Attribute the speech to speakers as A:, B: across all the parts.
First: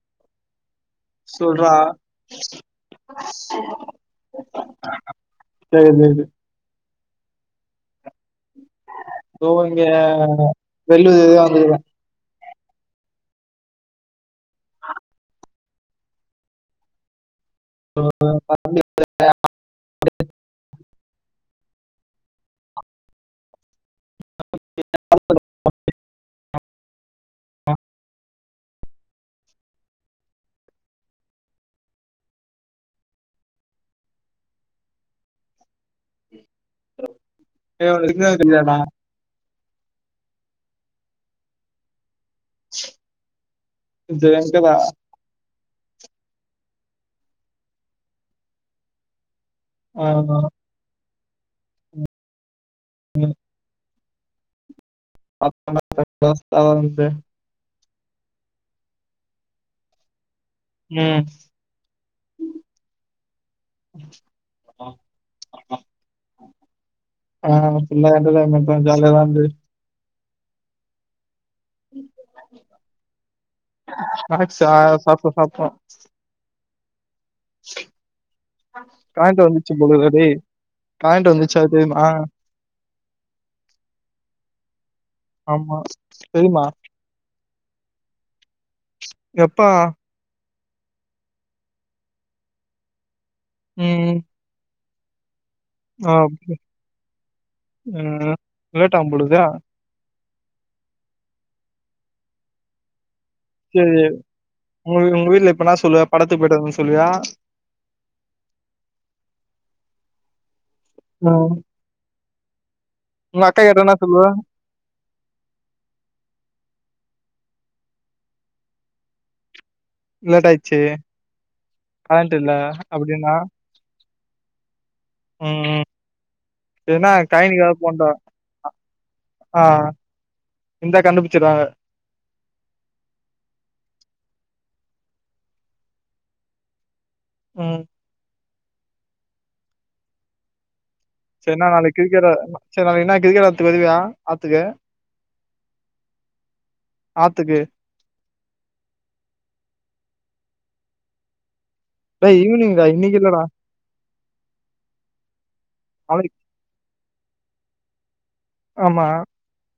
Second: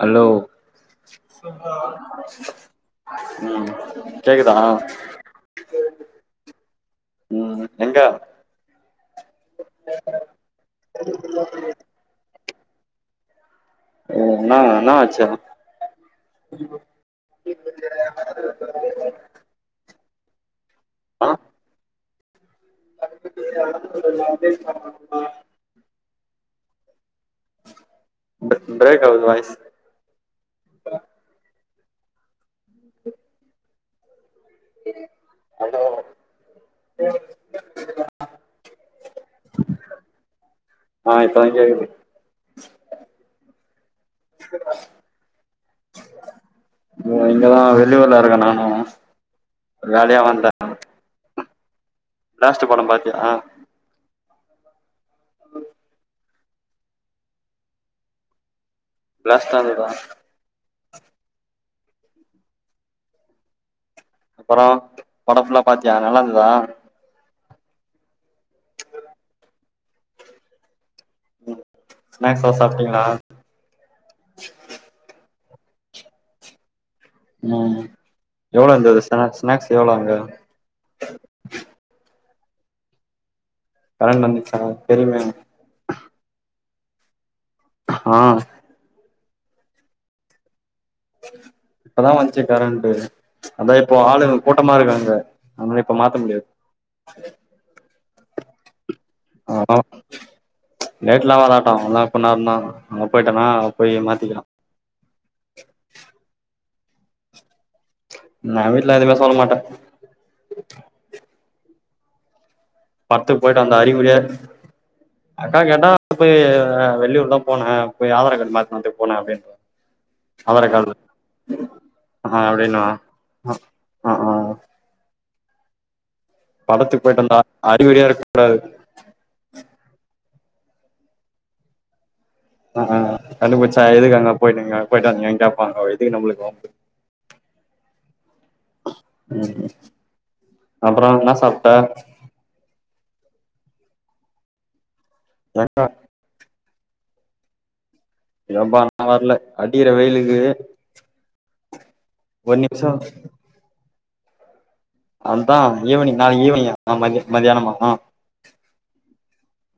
A: Hello
B: சொல்றா
A: ம் கேக்குதா
B: சரி சரி
A: ம் எங்க
B: தோ இங்க வெல்லூ தேடிதா வந்துருக்கே
A: உ இன்னா இன்னாச்சுயமா [unintelligible] ஆ [unintelligible] ப்ரே ப்ரேக்காவுது வாய்ஸ் ஹலோ
B: ஏ அவனுக் சிக்னல் தெரிஞ்சாதா
A: ஆ இப்ப தா கேக்குது
B: இது எங்கடா?
A: [unintelligible] தோ இங்கதா வெளியூர்ல இருக்கே நானு ஒரு
B: ஆ,
A: வேலையா வந்தே ப்லாஸ்ட்டு படம் பாத்தியா
B: [inaudible] சாதாரணமா உன்து
A: ப்லாஸ்டா இருந்ததா
B: ம்
A: அப்றோ படோ ஃபுல்லா பாத்தியா நல்லா இந்துதா
B: ஆ ஃபுல்லா [unintelligible] ஜாலியாதா இருந்து
A: ஸ்நாக்ஸ்லா சாப்டீங்ளா
B: ஸ்நாக்ஸா சாப்ணோ சாப்ணோ
A: ம் எவ்ளோ இருந்தது ஸ்நா
B: பேன்ட்டூ
A: ஸ்நாக்ஸ்
B: வந்துச்சு
A: எவ்ளோ அங்க
B: போலருக் டேய் பேன்ட்டூ வந்துச்சா தெரிமா
A: பேண்ட் வந்துச்சா தெரியுமே
B: ஆமா பெரிம்மா
A: ஆ
B: எப்பா
A: இப்பதா வச்சி கரண்ட்டு அதா இப்போ
B: ம்.
A: ஆளு கூட்டமா இருக் அங்க
B: ஆ ஓகே ம் ம் லேட்டாவுபோலகிது
A: ஆ லேட்லா ஆவாது டேல்டாவு இன்னு ஆப்னவர்தான அங்க போயிட்டனா போய் மாத்திக்கலா
B: உங் உங்க வீட்ல இப்பனா சொல்லுவ படத்துக் போயிட் வந்தன் சொல்வியா
A: நா வீட்ல எதுமே சொல் மாட்ட
B: நாம்
A: பட்த்துக் போயிட் வந்
B: கிட்ட என்ன
A: அறிகுறியே
B: சொல்லுவ?
A: அக்கா கேட்டா போய் வெளியூர் தா போன போய் ஆதார் கார்ட் மாத்தின் வற்துக் போன அப்படின்ற
B: லேட்
A: ஆதார்
B: ஆயிடுச்சு
A: காமின்
B: கரண்ட் இல்ல
A: அப்டின்னுவ
B: அப்டின்னா
A: அ அ
B: ம் ம்
A: படத்துக்கு
B: ஏனா
A: போயிட்டு வந்தா அறிகுறியா இருக்கு
B: [unintelligible] ஆ இந்தா கண்டுபுச்சிடுவாங்க
A: அ ஆ கண்டுபுச்சா எதுக் அங்க போயினிகே போயிட் வந்திகே கேப்பாங்கோ எதுக்கு நம்ளுக்கு வம்பு
B: ம்
A: ம் அப்றோ இனா சாப்ட
B: கீற சரி நாளைக் இனா கிரிக்கெட் விளாத்துக் வருவியா ஆத்துக்கு
A: எங்கா
B: ஆத்துக்கு
A: எப்பா நா வர்ல அடிக்கற வெயிலுக்கு
B: டேய்
A: ஒரு
B: ஈவினிங் டா
A: நிமிஷோ
B: இன்னிக் இல்லடா
A: அத்தா ஈவினிங்
B: நாளைக்கு
A: நாளைக் ஈவினிங் ம மதியானமா
B: ஆமா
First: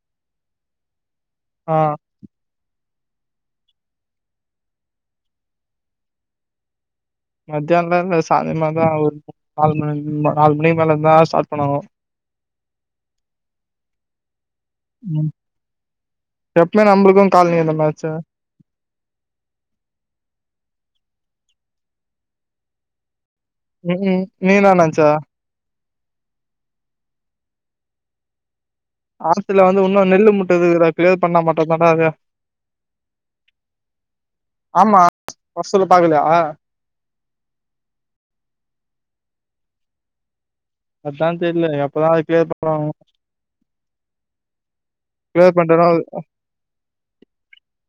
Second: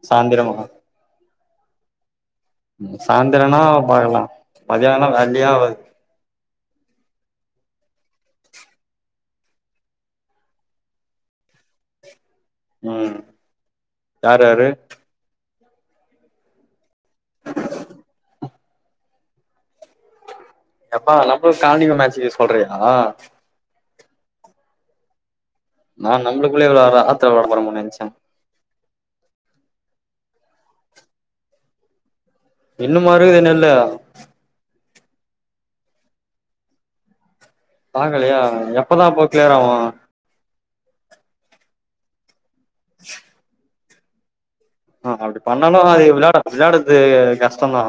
A: சாந்திரமா
B: ஆ
A: சாந்திரனா பாக்கலா மதியானா வேல்லயே ஆவாது
B: மத்தியால்ல சாந்தமா தா ஆவு நாலு மணி அமா நாலு மணிக்க மேல தா ஸ்டார்ட் பண்ணுவாங்கோ..
A: ம் யார் யாரு
B: ம் எப்மே நம்பளுக்கு கால்னி அந்த மேச்ச
A: எப்பா நம்ளுக் கால்னிக்கு மேச்சுகு சொல்றியா
B: உ உம் நீ இனா நன்ச்ச
A: நா நம்ளுக்குள்ளே விளார ஆத்ல விளாட போறோம்ன் நன்ச
B: ஆத்ல வந்து இன்னு நெல்லு மூட்ட இருகுதுடா கிளியர் பண்ணா மட்டோதான்டா அது
A: இன்னுமா வருது நெல்லு
B: ஆமா வர்சொல்லோ பாக்லயா
A: பாக்லியா எப்பதா அப்போ கிளியர்ராவு
B: எப்பதா தெர்ல எப்பதா அது க்ளியர் பன்னுவாங்
A: ஆ அப்டி
B: கிளியர்
A: பண்லனா
B: பண்ட்டோனா
A: விளா விளையாறது கஷ்ட தா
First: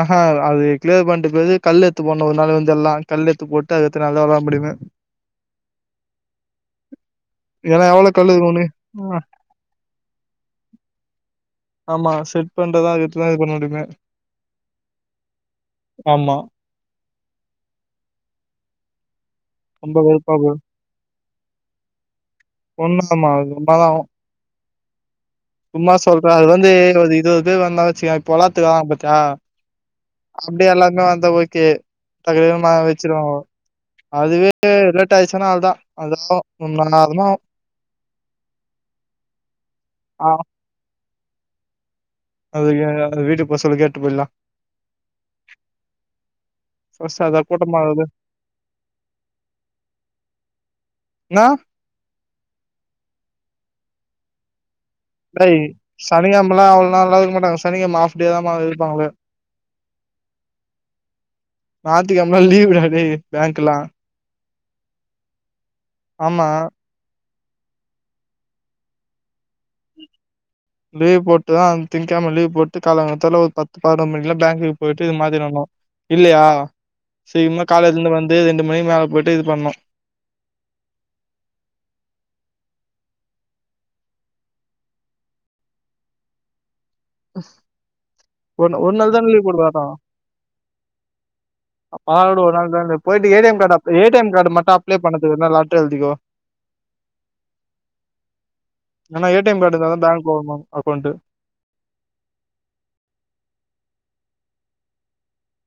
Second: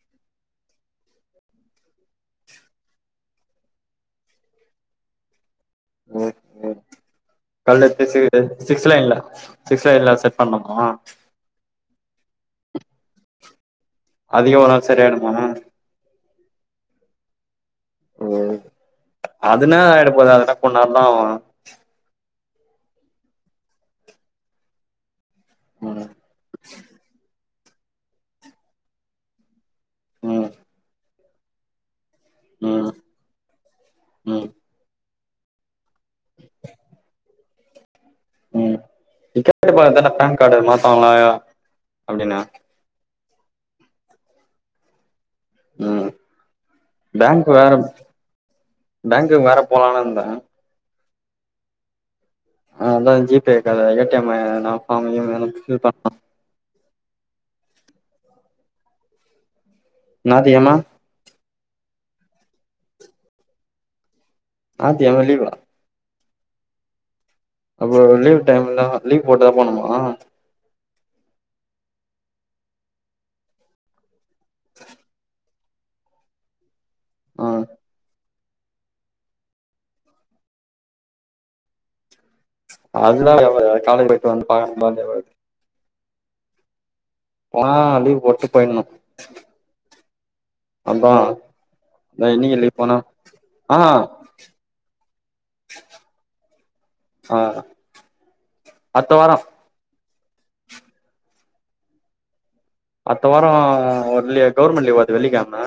B: ஆஹா அது கிளியர் பண்ட்டு போது கல் எத்து போட்னு ஒரு நாள் வந்து எல்லா கல் எத்து போட்டு அதுகத்து நல்லா விளாட முடியுமே
A: [inaudible] [unintelligible] கல்
B: ஏன்னா
A: எத்து
B: எவ்ளோ இருக்கு ஒன்னு
A: சிக்ஸ் லைன்ல
B: ஆ
A: சிக்ஸ் லைன்ல செட் பண்ணுமா
B: ஆமா செட் பண்றதா வீட்ல இது பண்ண முடியுமே
A: அதிகோ ஒரு நாள் சரியாய்டுமாணே
B: ஆமா
A: ஓ அதுனா
B: ரொம்ப
A: ஆயிட போது
B: வெறுப்பா
A: அதனா
B: போயிடும்.
A: கொன்னான்தா ஆவு
B: கொண்ணு தம் ஆகாது வம்பாதா ஆகு சும்மா
A: ம்
B: சொல்றே அது வந்து ஒரு இருவது பேர் வந்தா வச்சுக்கயே பொல்லாத்துகார பாத்தியா
A: ம்
B: அப்பிடியே எல்லாருமே வந்தா ஓகே அது வேகமா
A: ம்
B: ஆரம்பிச்சுருவாங்கோ
A: ம்
B: அதுவே அதுவே லேட்டாய்ருச்சுனா அவ்ளதா அதல்லா ஒன்னொன்னா ஆகனு
A: ம் கேட்டு பாத்தா
B: ஆ
A: பேன் கார்டு மாத்துவாங்கயா அப்டின்னே
B: அதுக்கு எங்கயாவது வீட்டுக்கு போ சொல்லு கேட்டு போயிலா
A: ம்
B: ஃபர்ஸ்ட் அதா
A: பேங்கு வேற
B: கூட்டமா வருது.
A: பேங்குக் வேற போலான் இருந்தே
B: என்னா
A: ஆ அதா ஜி பே இருக்கால ஏ டி எம்மு னா
B: ட்றை சனிகெழமலா அவ்ளோ நேரேலா இருக்க மாட்டாங்க சனிக்கெழம ஆஃப்டே தாமா இருப்பாங்களே
A: நாய்த்திகெழம
B: நாய்த்தி கெழமலா லீவ்டா டேய் பேங்க்கல்லா
A: நாய்த்திக்கெழமே லீவா
B: ஆமா
A: அப்ப லீவ் டைம்லா லீவ் போட்டா போணுமா
B: லீவ் போட்டுதா அந்த திங்கெழமே லீவ் போட்டு காலங்காத்தாலே ஒரு பத்து பதனொன் மணில பேங்குக்கு போயிட்டு இது மாத்திட்டு வரனு இல்லயா
A: ஆ
B: சீக்கரமா காலேஜ்ல இருந்து வந் து ரெண்டு மணிக்கு மேல போயிட்டு இது பண்ணணு
A: அதுனாலா எவ்ளவு காலேஜ் போட்டு வந்து [unintelligible] போனா லீவ் போட்டு
B: ஒரு
A: போயிட்ணு
B: ஒரு நாள் தான லீவு போட்டு பாத்தோ
A: அதா அதா
B: பார்டு ஒரு
A: என்னைக்கு
B: நாள்
A: லீவ் போனா
B: தான போயிட்டு ஏ டி எம் கார்டு
A: ஆ
B: apply A T M card மட்டு அப்ளே பண்ணதுக்கு வேனா என்ன லெட்டர் எழுதிக்கோ
A: ஆ அடுத்த
B: ஆனா
A: வாரோ
B: ஏ டி எம் கார்டு இருந்தா தா பேங்க் [unintelligible] அக்கோண்ட்டு
A: அடுத்த வாரோ ஒன் லீ கவர்மண்ட் லீவா அது வெள்ளிகெழமே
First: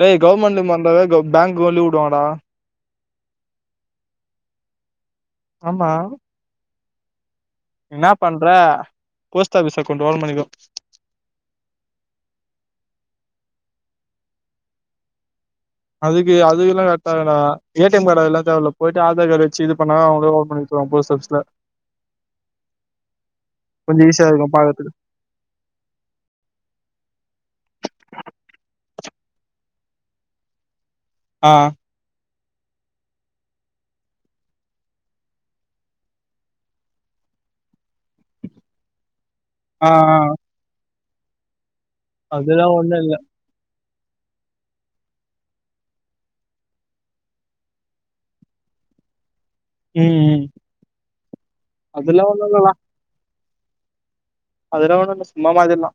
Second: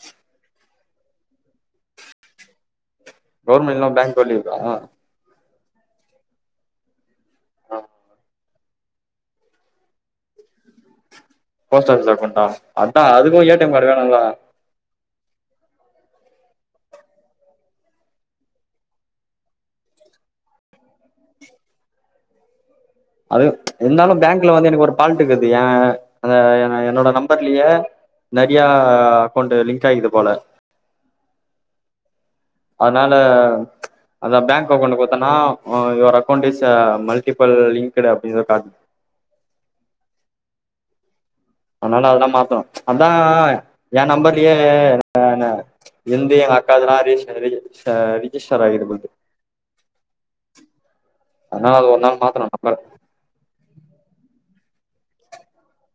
B: டேய் கவுர்மண்ட் வந்தாவே க பேங்க்கு லீவு வுடுவாங்கடா
A: கவர்மண்ட் [unintelligible] பேங்கு லீவா
B: ஆமா என்னா பண்ற போஸ்ட் ஆஃபிஸ் அக்கோண்ட் ஓபன் பண்ணிக்கோ
A: போஸ்ட் ஆபிஸ்ல அக்கோண்ட்டா அதா அதுக்கு ஏ டி எம் கார்டு வேணுல்ல
B: அதுக்கு அது எல்லா ரட்டாதுடா ஏ டி எம் கார்டு அதுலா தேவயில்ல போயிட்டு ஆதார் கார்ட வச்சு இது பண்ணா அவுங்களே ஓபன் அப்பறோ போஸ்ட் ஆஃபீஸ்ல
A: அது
B: கொஞ்ச
A: இருந்தாலு
B: ஈஸியா இருக்கு
A: பேங்க்ல வந்து எனக்கு
B: பாக்கறதுக்கு
A: ஒரு பால் ட்டு இருக்குது ஏ அந்த என என்னோட நம்பர்லயே நெறையா அக்கோண்ட்டு லிங்க் ஆய்க்குது போல
B: ஆ
A: அதுனால அதா பேங்க் அக்கோண்ட்டு குடுத்தோனா your account is multiple linked அப்டின் வரு காட்
B: ஆ ஆ
A: அதுனால அதல்லா
B: அதெல்லா
A: மாத்தணு
B: ஒண்ணு
A: அதா
B: இல்ல
A: எ நம்பர்லயே நானு எந்து எங்க அக்காதல்ல ரிஜிஸ்டர் ரிஜிஸ்டர் ரிஜிஸ்டர் ஆயிருகுது போல்ருக்கு
B: ம் ம்
A: ஆனா‌ அது ஒர் நாள்
B: அதெல்லா ஒண்ணு
A: மாத்தனும் நம்பர்
B: அதுலா வேணான்டா சும்மா மாத்திர்லா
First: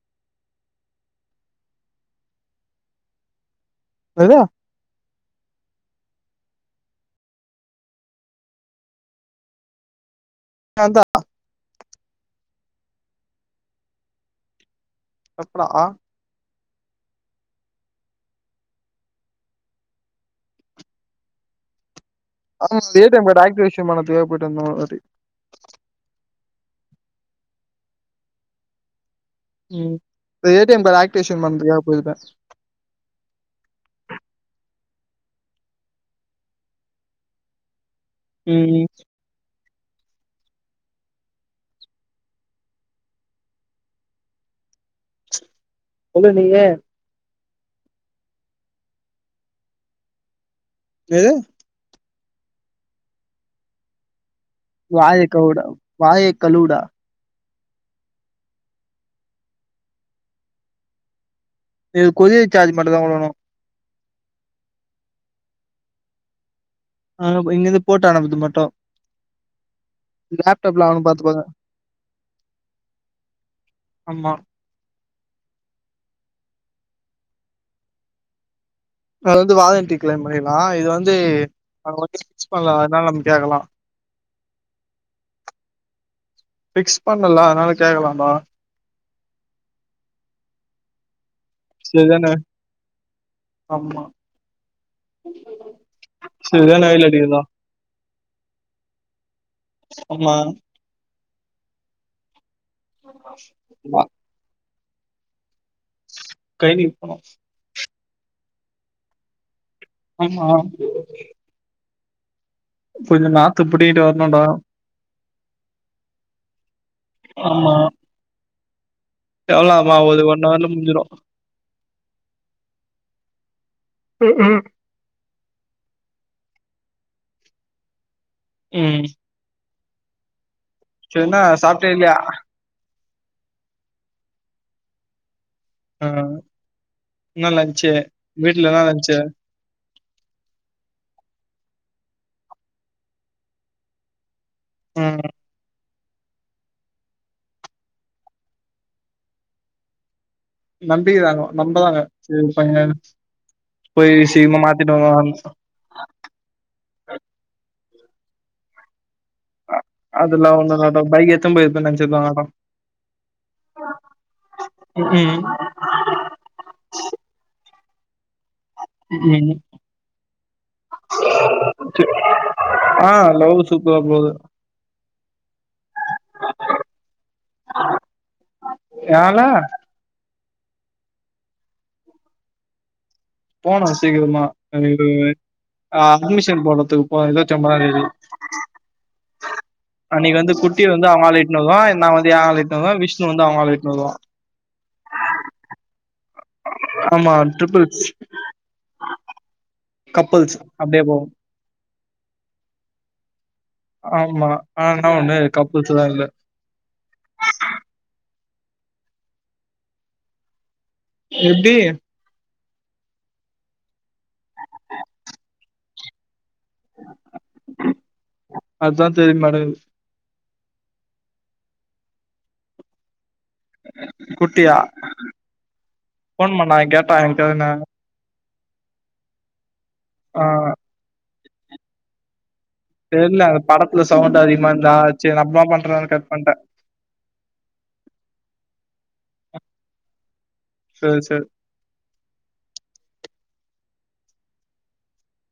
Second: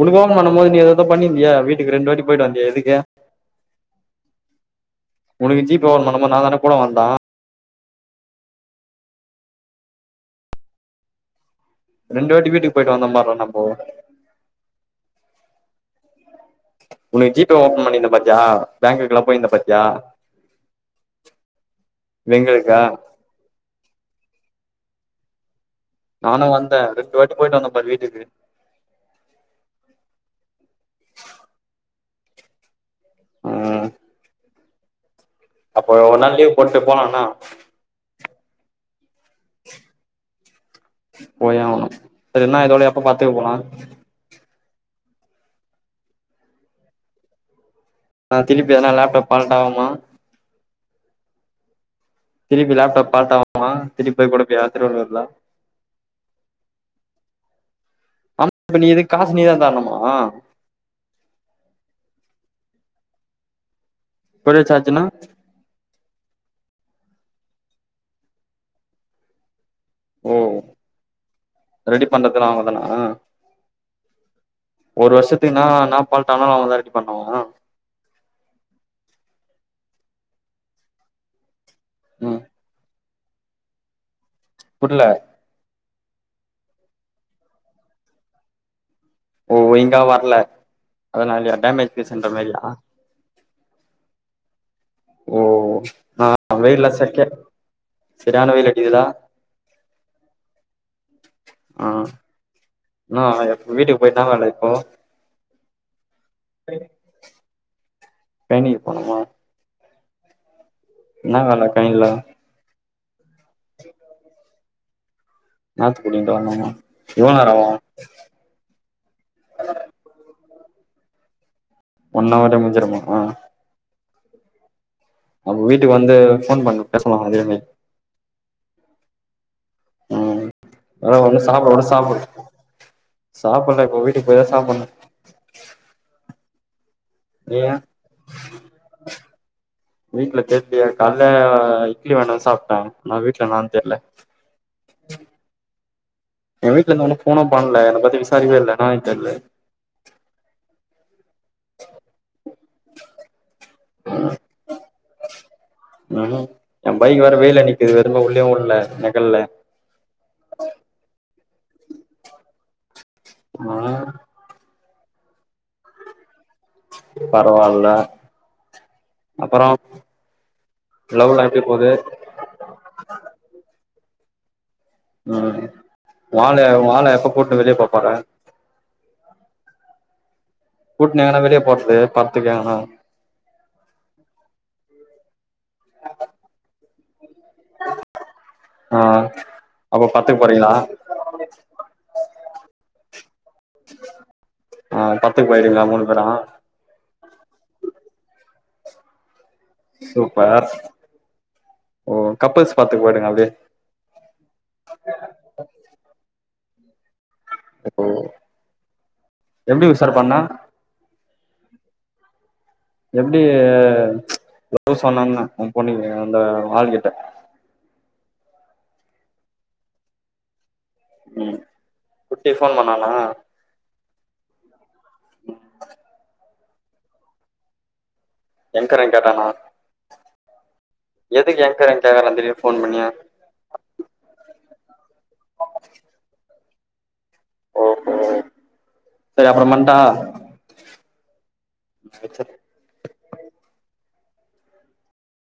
A: உனுக் ஓப்ப பண்ணும்போது நீ எதேதோ பண்ணிருந்தியே வீட்டுக்கு ரெண்டு வாட்டி போயிட்டு வந்தியே எதுக்கு
B: எதே
A: உனக்கு ஜீப்பே ஒன் பண்ணும்போது நா தான்டா கூட வந்த
B: அதா
A: ரெண்டு வாட்டி வீட்டுக் போயிட்டு வந்த பார்றா நம்போ
B: எப்டா
A: உனக்கு ஜிபே ஓபன் பண்ணிருந்த பத்தியா பேங்குக்குலா போயிந்த பாத்யா
B: ஆமா
A: வெங்கலுக்கா
B: ஏடிஎம் காடு ஆக்டிவேஷன் பண்ணதுக்காக போய்ட்டு வந்தோ ஒரு வாட்டி
A: நானு வந்த ரெண்டு வாட்டி போயிட்டு வந்தோ பார் வீட்டுக்கு
B: ம் ஏடிஎம் காட் ஆக்டிவிஷன் பண்றதுக்கா போயிருக்க
A: ம் அப்ப ஒர் நாள் லீவ் போட்டு போலான்ன
B: ம்
A: போயே ஆவுனு அது இன்ன இதோட எப்ப பட்த்துக்கு போலா
B: சொல்லு நீயே
A: அ திலுப்பி எதன லேப்டாப் பலட் ஆவுமா
B: ஏது
A: திலிப்பி லேப்டாப் பால்ட் ஆவுமா திருப்பி பேய் கூட ப்யா
B: வாய கவ்வுடா வாய கழுவுடா
A: அம் இப்ப நீ இதுக் காசு நீதா தர்ணுமா
B: இது கொரியர் சார்ஜ் மட்டுதா குடுக்குணு
A: கொரியர் சார்ஜ்ஜினா
B: இங்க போ இங்கேந்து போட்டு அனுப்பதுக்கு மட்டு
A: ஓ
B: லேப்டாப்ல அவனு பாத்துப்பாங்க
A: ரெடி பண்றதுல்லா அவுங்கதான
B: ஆமா
A: ஒரு வர்ஷத்துக்கு நா இன்னா பால்ட் ஆனாலு அவுங்கதா ரெடி பண்ணுவா
B: அத்லேந்து வாதண்டட்டி கிளைம் பண்ணர்லா இது வந்து நம்ம வந்து
A: ம்
B: பிக்ஸ் பண்ணல அத்னால நம்ம கேக்கலா
A: புர்ல
B: பிக்ஸ் பண்ணல அத்னால கேக்கலாடா
A: ஓ ஒய்ங்கா வர்ல அதனால்யா டேமேஜ் பீஸ்ன்ற மேரியா
B: ஆம்மா
A: ஓ ஆ
B: சரியான
A: வெயில்ல
B: வெயில்
A: சக்யா
B: அடிக்குதுடா
A: செரியான வெயில் அடிக்கிதுலா
B: அம்மா
A: அ நா எப் வீட்டுக்கு போய்ட்டு இன்னா வேல இப்போ
B: கைதிக் போனு
A: பேணி போணுமா
B: அம்மா
A: இன்னா வேல கைல்ல
B: கொஞ்ச நாத்து புடிங்கிட்டு வர்ணுன்டா
A: நாத்து புடுங்கிட்டு வர்ணுமா இவுள் நேர ஆவு
B: எவுள் நேரமா ஒரு ஒன் அவர்ல முஞ்சிரு
A: ஒன்ன அவர்ல முஞ்சிருமாமா
B: து ஏ
A: அப்ப வீட்டுக்கு வந்து போன் பண்ண பேசமா அதுயிமே
B: உம்
A: உஹம் அத
B: சரின்னா
A: ஒும் சாப்பிட ஒடும்
B: சாப்ட்டியா இல்லையா
A: சாப்பி சாப்பிடல இப்ப வீட்டுக்கு போய்தான் சாப்பிடும்
B: ஆஹ் லன்ச்
A: நீயு
B: இருந்துச்சு வீட்டுலதா லன்ச் இருந்துச்சு
A: வீட்டுல தேரலா கால இட்லி வேணும்னு சாப்பிட்டேன் நான் வீட்டுல நானும் தெரல
B: ம்
A: என் வீட்டுல இருந்து ஒன்னும் போனா பண்ணல என் பத்தி விசாரிக்கவே இல்ல நான் தெரியல
B: நம்பிக்கைதாங்க நம்பதாங்க போய் சிம்ம மாத்தட்டுங்க
A: ம் என் பைக்கு வேற வெயில நிக்குது விரும்ப உள்ளயும் உள்ளல நகழ்
B: அெல்லாம் ஒண்ணும்ட்டம் பை எத்தும் போய இதுண்ண நினச்சல்லவாங்கட்டம்
A: ஆஹ்
B: உம்
A: பரவால்ல
B: ம்ஹும்
A: அப்பறம் லவ்லா எப்டி போது
B: அ லவ்வு சூப்பரா போது
A: ம் ஓ ஆள ஓ ஆள எப்ப கூட்டுனு வெளிய போப்போற
B: ஏன் ஆள
A: கூட்னு எங்னா வெளிய போறது பட்த்துக்கெங்னா
B: போனு சீக்கிரமா அட்மிஷன் போட்றத்துக்கு வர இருவத்தி ஒம்பதாந்தேதி
A: ஆ அப்ப
B: அன்னிக்கி
A: படத்துக்கு
B: வந்து
A: போறீங்களா
B: குட்டி வந்து அவ ஆள இட்னு வருவான் நா வந்து என் ஆள இட்னு வருவன் விஷ்ணு வந்து அவன் ஆள இட்னு வருவான்
A: அ பட்த்துக்கு போய்டுவீங்ளா மூணு பேரும்
B: ஆமா ட்ரிபிள்ஸ் கப்புள்ஸ்
A: சூப்பர்
B: அப்டியே போவு
A: ஓ கப்புல்ஸ் பட்த்துக்கு போய்டுங்க அப்டியே
B: ஆமா ஆனா ஒண்ணு கப்புல்ஸ்லா இல்ல
A: ஓ எப்டி உஷார்ப்பண்ண
B: எப்டி
A: எப்டி லவ் சொன்னன்ன ஓ பொண்ணி அந்த ஆள்கிட்ட
B: அதா தெரியமாட்டங்குது
A: ம் குட்டிஃபோன் பண்ணானா
B: குட்டியா
A: ம்
B: ஃபோன் பண்ணா கேட்டாங்க எங்கிட்ட ஒன்ன
A: எங்க்கரேங் கேட்டானா
B: அ
A: எதுக் கேக்ற என்ட்ட இதல்லா திருப்பி ஃபோன் பண்ணி
B: இல்ல அந் படத்துல சவுண்டு அதிகமார்ந்தா சேர் நம்பம்மான்றதனால கட் பன்ட்டன்
A: ஓஹோ சரி அப்புறம்பன்ட்டா
B: சரி சரி
A: சரி ச்சர்றன்